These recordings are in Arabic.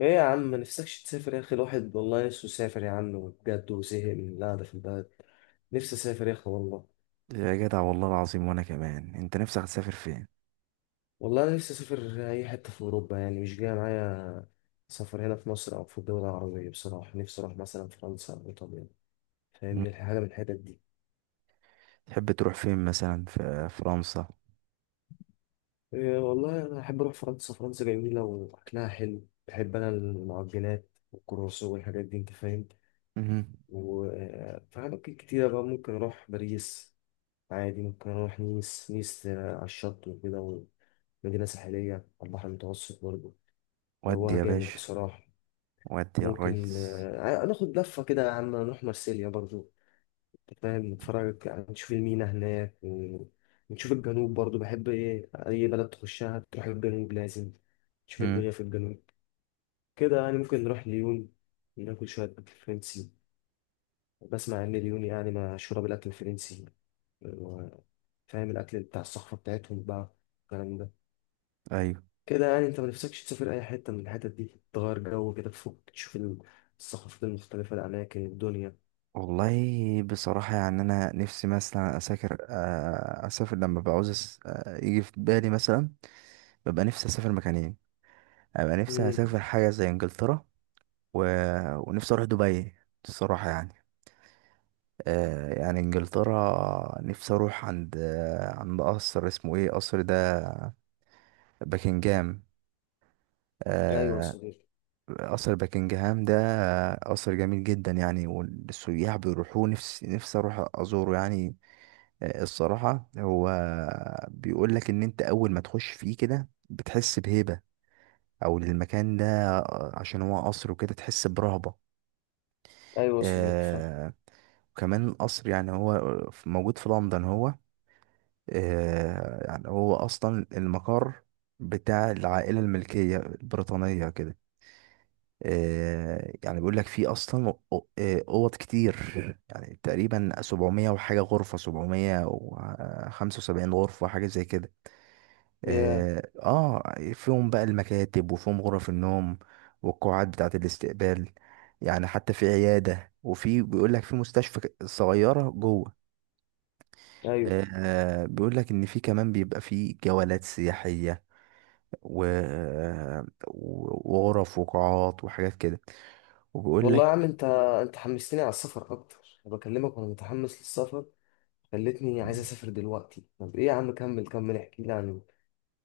ايه يا عم، ما نفسكش تسافر يا اخي؟ الواحد والله نفسه يسافر يا عم بجد، وزهق من القعده في البلد. نفسي اسافر يا اخي والله. يا جدع، والله العظيم وانا كمان. انت نفسك تسافر فين؟ والله انا نفسي اسافر اي حته في اوروبا، يعني مش جاي معايا سفر هنا في مصر او في الدول العربيه. بصراحه نفسي اروح مثلا فرنسا او ايطاليا. مم. فاهمني؟ حاجه من الحتت دي. تحب تروح فين مثلا في فرنسا؟ إيه والله، انا احب اروح فرنسا. فرنسا جميله واكلها حلو. بحب انا المعجنات والكرواسون والحاجات دي، انت فاهم. مم. وفي اماكن كتيره بقى ممكن اروح. باريس عادي، ممكن أروح نيس. نيس على الشط وكده، ومدينة ساحلية على البحر المتوسط برضه. ودي جواها يا جامد باشا. بصراحة. ودي يا ممكن ريس. ناخد لفة كده يا عم، نروح مارسيليا برضه. أنت فاهم؟ نتفرج يعني، نشوف المينا هناك ونشوف الجنوب برضه. بحب إيه؟ أي بلد تخشها تروح الجنوب لازم. تشوف مم. الدنيا في الجنوب كده، يعني ممكن نروح ليون. ناكل شوية أكل فرنسي. بسمع إن ليون يعني مشهورة بالأكل الفرنسي و- فاهم الأكل بتاع الصخرة بتاعتهم بقى، الكلام ده. ايوه، كده يعني انت ما نفسكش تسافر اي حته من الحتت دي، تغير جو كده، تفوق تشوف الثقافات المختلفه، الاماكن، الدنيا. والله بصراحة يعني انا نفسي مثلا اسافر لما بعوز. يجي في بالي مثلا ببقى نفسي اسافر مكانين. ابقى نفسي امم. اسافر حاجة زي انجلترا و... ونفسي اروح دبي، الصراحة يعني. يعني انجلترا، نفسي اروح عند، عند قصر اسمه ايه، قصر ده؟ باكنجهام. ايوه يا آه، صديقي. قصر باكنجهام ده، قصر جميل جدا يعني، والسياح بيروحوه. نفسي نفسي اروح ازوره يعني. الصراحة هو بيقول لك ان انت اول ما تخش فيه كده بتحس بهيبة، او المكان ده، عشان هو قصر وكده تحس برهبة. ايوه يا صديقي، فاهم. آه، وكمان قصر يعني هو موجود في لندن. هو يعني هو اصلا المقر بتاع العائلة الملكية البريطانية كده. يعني بيقول لك في اصلا، اوض كتير. يعني تقريبا 700 وحاجه غرفه، 775 غرفه حاجه زي كده. يا. فيهم بقى المكاتب وفيهم غرف النوم والقاعات بتاعه الاستقبال. يعني حتى في عياده، وفي بيقول لك في مستشفى صغيره جوه. ايوه بيقول لك ان في كمان بيبقى في جولات سياحيه و... وغرف وقاعات وحاجات كده. وبيقول والله يا عم. انت انت حمستني على السفر اكتر، انا بكلمك وانا متحمس للسفر. خلتني لك، عايز اسافر دلوقتي. طب ايه يا عم، كمل كمل احكي لي عن.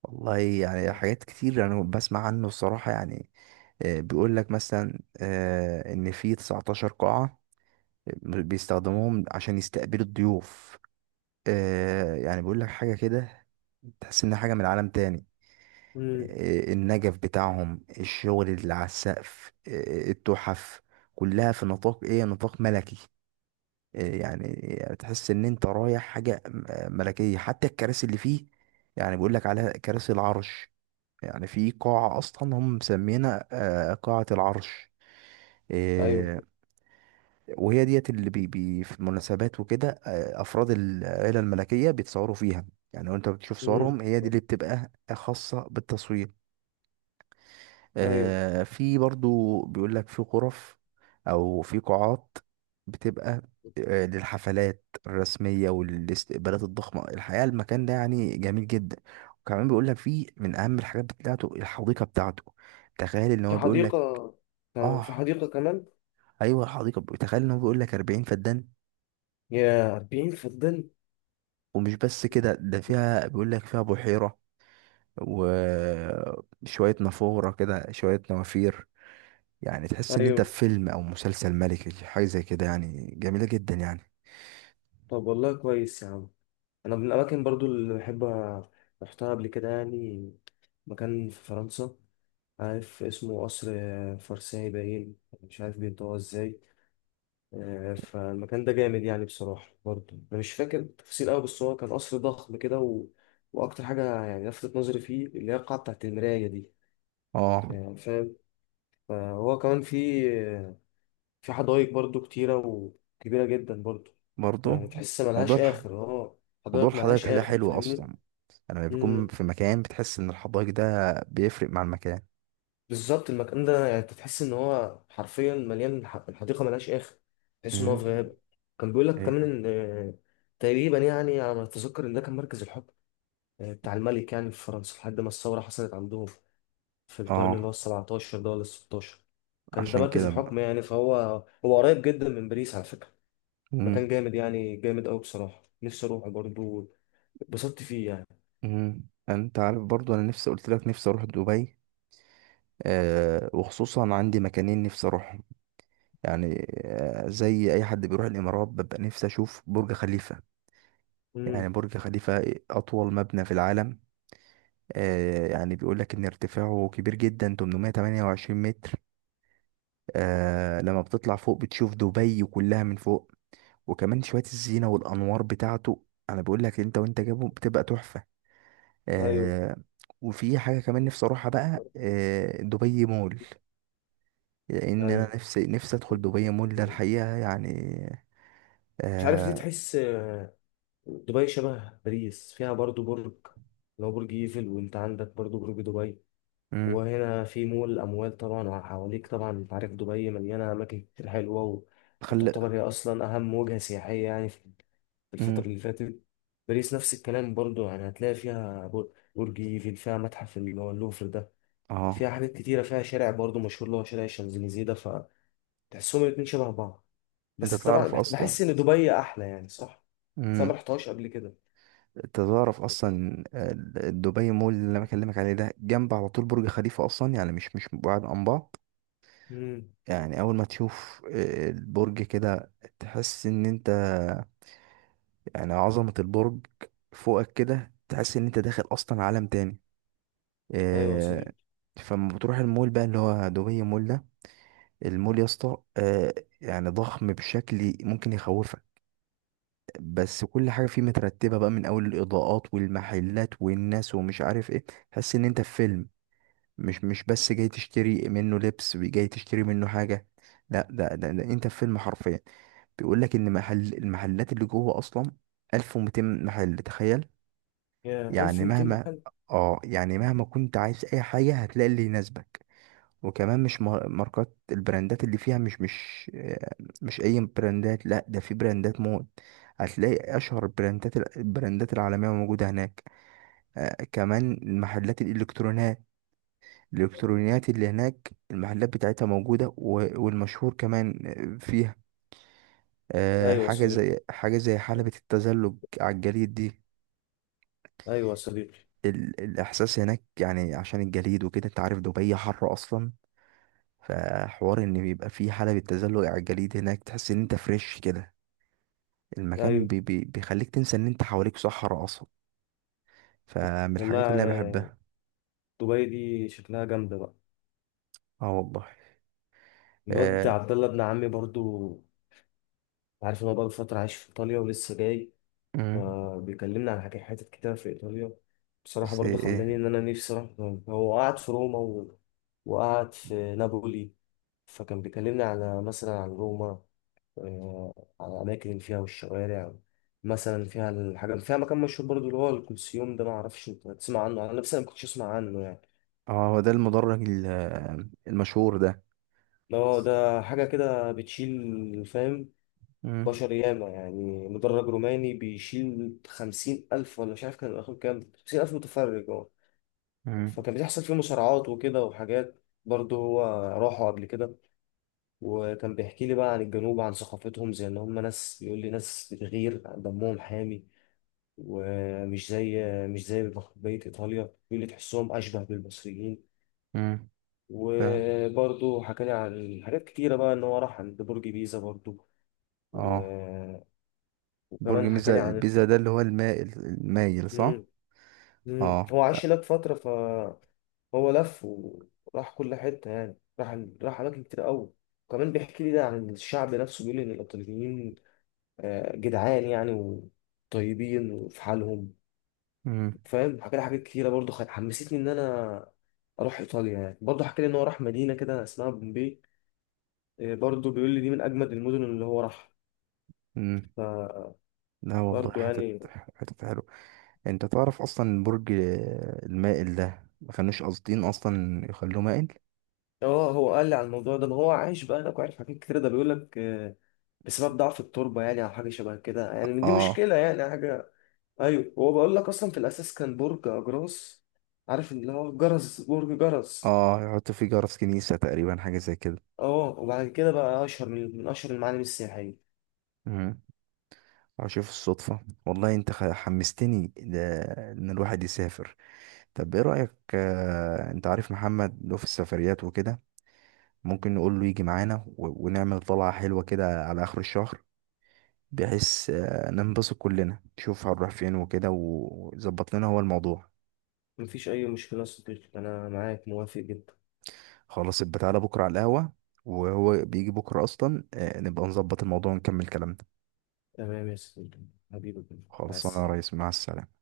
والله يعني حاجات كتير يعني بسمع عنه، الصراحة يعني. بيقول لك مثلا، ان في 19 قاعة بيستخدموهم عشان يستقبلوا الضيوف. يعني بيقول لك حاجة كده تحس انها حاجة من عالم تاني. امم. النجف بتاعهم، الشغل اللي على السقف، التحف، كلها في نطاق ايه، نطاق ملكي. يعني تحس ان انت رايح حاجة ملكية. حتى الكراسي اللي فيه يعني بيقول لك عليها كراسي العرش. يعني في قاعة أصلا هم مسمينها قاعة العرش. ايوه. آه، وهي ديت اللي بي بي في المناسبات وكده، أفراد العيلة الملكية بيتصوروا فيها يعني. وأنت بتشوف امم. صورهم، هي دي اللي بتبقى خاصة بالتصوير. ايوه. في برضو بيقول لك في غرف أو في قاعات بتبقى للحفلات الرسمية والاستقبالات الضخمة. الحقيقة المكان ده يعني جميل جدا. وكمان بيقول لك فيه من أهم الحاجات بتاعته الحديقة بتاعته. تخيل ان في هو بيقول. حديقه؟ كان في اه، حديقه كمان؟ ايوه، الحديقه تخيل ان هو بيقول لك 40 فدان. يا 40 فدان. ومش بس كده، ده فيها بيقول لك فيها بحيره وشويه نافوره كده، شويه نوافير. يعني تحس ان انت ايوه. في فيلم او مسلسل ملكي، حاجه زي كده يعني، جميله جدا يعني. طب والله كويس يا عم. انا من الاماكن برضو اللي بحب، رحتها قبل كده يعني، مكان في فرنسا، عارف اسمه قصر فرساي باين، مش عارف بينطقوها ازاي. فالمكان ده جامد يعني بصراحة. برضو انا مش فاكر التفاصيل قوي، بس هو كان قصر ضخم كده و... واكتر حاجة يعني لفتت نظري فيه، اللي هي القاعة بتاعت المراية دي، اه، يعني فاهم. فهو كمان في، في حدائق برضو كتيرة وكبيرة جدا برضو. يعني برضه. تحس موضوع ملهاش الح... اخر، اه. موضوع حدائق ملهاش الحدائق ده اخر، حلو فاهمني؟ اصلا. لما بيكون في مكان، بتحس ان الحدائق ده بيفرق مع المكان. بالظبط، المكان ده يعني انت تحس ان هو حرفيا مليان، الحديقه ملهاش اخر، تحس ان هو امم. في غابه. كان بيقول لك كمان ايه. ان تقريبا يعني، على ما اتذكر، ان ده كان مركز الحكم، بتاع الملك يعني، في فرنسا، لحد ما الثوره حصلت عندهم، في القرن اللي هو ال اه، 17 ده ولا ال 16. كان ده عشان مركز كده بقى. الحكم يعني، فهو هو قريب جدا من باريس على فكره. امم. مكان جامد يعني، جامد قوي بصراحه، نفسي اروح برضه، اتبسطت فيه يعني. انت عارف برضو، انا نفسي قلت لك نفسي اروح دبي. وخصوصا عندي مكانين نفسي اروحهم. يعني زي اي حد بيروح الامارات، ببقى نفسي اشوف برج خليفة. امم. يعني برج خليفة اطول مبنى في العالم. يعني بيقول لك ان ارتفاعه كبير جدا، 828 متر. لما بتطلع فوق بتشوف دبي كلها من فوق. وكمان شوية الزينة والانوار بتاعته، انا بقول لك انت وانت جابه بتبقى تحفة. ايوه. آه، وفي حاجة كمان نفسي اروحها بقى، دبي مول. لان انا ايوه. نفسي نفسي ادخل دبي مول ده الحقيقه يعني. مش عارف ليه، آه. تحس دبي شبه باريس. فيها برضو برج، لو برج ايفل، وانت عندك برضو برج دبي. امم. وهنا في مول الأموال طبعا، وحواليك طبعا انت عارف دبي مليانة أماكن كتير حلوة، خل وتعتبر هي أصلا أهم وجهة سياحية يعني في، في الفترة امم. اللي فاتت. باريس نفس الكلام برضو، يعني هتلاقي فيها برج ايفل، فيها متحف اللي هو اللوفر ده، اه. فيها حاجات كتيرة، فيها شارع برضو مشهور اللي هو شارع الشانزليزيه ده. فتحسهم الاتنين شبه بعض، انت بس طبعا تعرف بح- اصلا. بحس إن دبي أحلى، يعني صح؟ بس أنا امم. مرحتهاش قبل انت تعرف كده. اصلا دبي مول اللي انا بكلمك عليه ده جنب على طول برج خليفه اصلا، يعني مش بعاد عن بعض. مم. يعني اول ما تشوف البرج كده، تحس ان انت، يعني عظمه البرج فوقك كده، تحس ان انت داخل اصلا عالم تاني. ايوه يا آه، صديقي. فلما بتروح المول بقى، اللي هو دبي مول ده، المول يا اسطى، يعني ضخم بشكل ممكن يخوفك. بس كل حاجه فيه مترتبه بقى، من اول الاضاءات والمحلات والناس ومش عارف ايه، تحس ان انت في فيلم. مش بس جاي تشتري منه لبس، جاي تشتري منه حاجه، لا ده انت في فيلم حرفيا. بيقول لك ان المحلات اللي جوه اصلا 1200 محل، تخيل. يا يعني 1200 مهما محل. اه يعني مهما كنت عايز اي حاجه، هتلاقي اللي يناسبك. وكمان مش ماركات، البراندات اللي فيها مش اي براندات، لا، ده في براندات موت. هتلاقي اشهر البراندات العالميه موجوده هناك. كمان محلات الالكترونيات، الالكترونيات اللي هناك المحلات بتاعتها موجوده، والمشهور كمان فيها ايوه يا حاجه صديقي. زي حاجه زي حلبة التزلج على الجليد دي. ايوه يا صديقي. الاحساس هناك يعني عشان الجليد وكده، انت عارف دبي حر اصلا، فحوار ان بيبقى فيه حالة بالتزلج على الجليد هناك، تحس ان انت فريش كده. المكان ايوه بي بي بيخليك تنسى ان انت حواليك صحراء اصلا. فمن والله الحاجات اللي انا بحبها. دبي دي شكلها جامده بقى. اه، والله. الواد آه. عبد الله ابن عمي برضو، عارف ان هو بقى فتره عايش في ايطاليا ولسه جاي، مم. فبيكلمنا عن حاجات، حتت كتير في ايطاليا. بصراحه بس برضو خلاني ايه. ان انا نفسي اروح. هو قعد في روما و... وقعد في نابولي. فكان بيكلمني على مثلا، عن روما، آه، على الأماكن فيها والشوارع. مثلا فيها الحاجة، فيها مكان مشهور برضو اللي هو الكلسيوم ده، معرفش انت تسمع عنه، أنا نفسي ما كنتش أسمع عنه يعني. اه، هو ده المدرج المشهور ده. اللي هو ده حاجة كده بتشيل، فاهم؟ مم. بشر ياما، يعني مدرج روماني بيشيل 50,000، ولا مش عارف كان الآخر كام، 50,000 متفرج، اه. مم. فكان بيحصل فيه مصارعات وكده وحاجات برضه. هو راحوا قبل كده، وكان بيحكي لي بقى عن الجنوب، عن ثقافتهم، زي ان هم ناس، بيقول لي ناس بتغير، دمهم حامي، ومش زي، مش زي بقية إيطاليا اللي تحسهم أشبه بالمصريين. مم. ف... وبرضه حكالي عن حاجات كتيرة بقى، إن هو راح عند برج بيزا برضه و... اه، برج وكمان حكالي بيزا، عن. بيزا ده اللي هو المائل، المايل، صح؟ مم. اه، هو عاش لا. هناك فترة، فهو لف وراح كل حتة، يعني راح أماكن كتير أوي. وكمان بيحكي لي ده عن الشعب نفسه، بيقول لي إن الإيطاليين جدعان يعني، وطيبين، وفي حالهم، مم. فاهم. حكى لي حاجات كتيرة برضه، حمستني إن أنا أروح إيطاليا يعني. برضه حكى لي إن هو راح مدينة كده اسمها بومبي، إيه، برضه بيقول لي دي من أجمد المدن اللي هو راحها، امم. فبرضه لا والله، حتت يعني. حتت حلوة. انت تعرف اصلا برج المائل ده ما كانوش قاصدين اصلا يخلوه مائل. آه، هو قال لي على الموضوع ده، ما هو عايش بقى هناك وعارف حاجات كتيرة. ده بيقول لك بسبب ضعف التربة يعني، أو حاجة شبه كده يعني، دي اه. مشكلة يعني حاجة. أيوه، هو بقول لك أصلا في الأساس كان برج أجراس، عارف اللي هو جرس، برج جرس. اه، يحط فيه جرس كنيسة تقريبا، حاجة زي كده. اه، وبعد كده بقى أشهر من أشهر المعالم السياحية. امم. اشوف الصدفة. والله انت حمستني ان الواحد يسافر. طب ايه رأيك، انت عارف محمد له في السفريات وكده، ممكن نقول له يجي معانا، ونعمل طلعة حلوة كده على اخر الشهر، بحيث ننبسط كلنا نشوف هنروح فين وكده، ويظبط لنا هو الموضوع. مفيش أي مشكلة يا صديقي، أنا معاك موافق جدا. خلاص يبقى تعالى بكرة على القهوة، وهو بيجي بكرة أصلا، نبقى نظبط الموضوع ونكمل كلامنا. تمام يا صديقي، حبيبي. مع خلاص أنا يا ريس، السلامة. مع السلامة.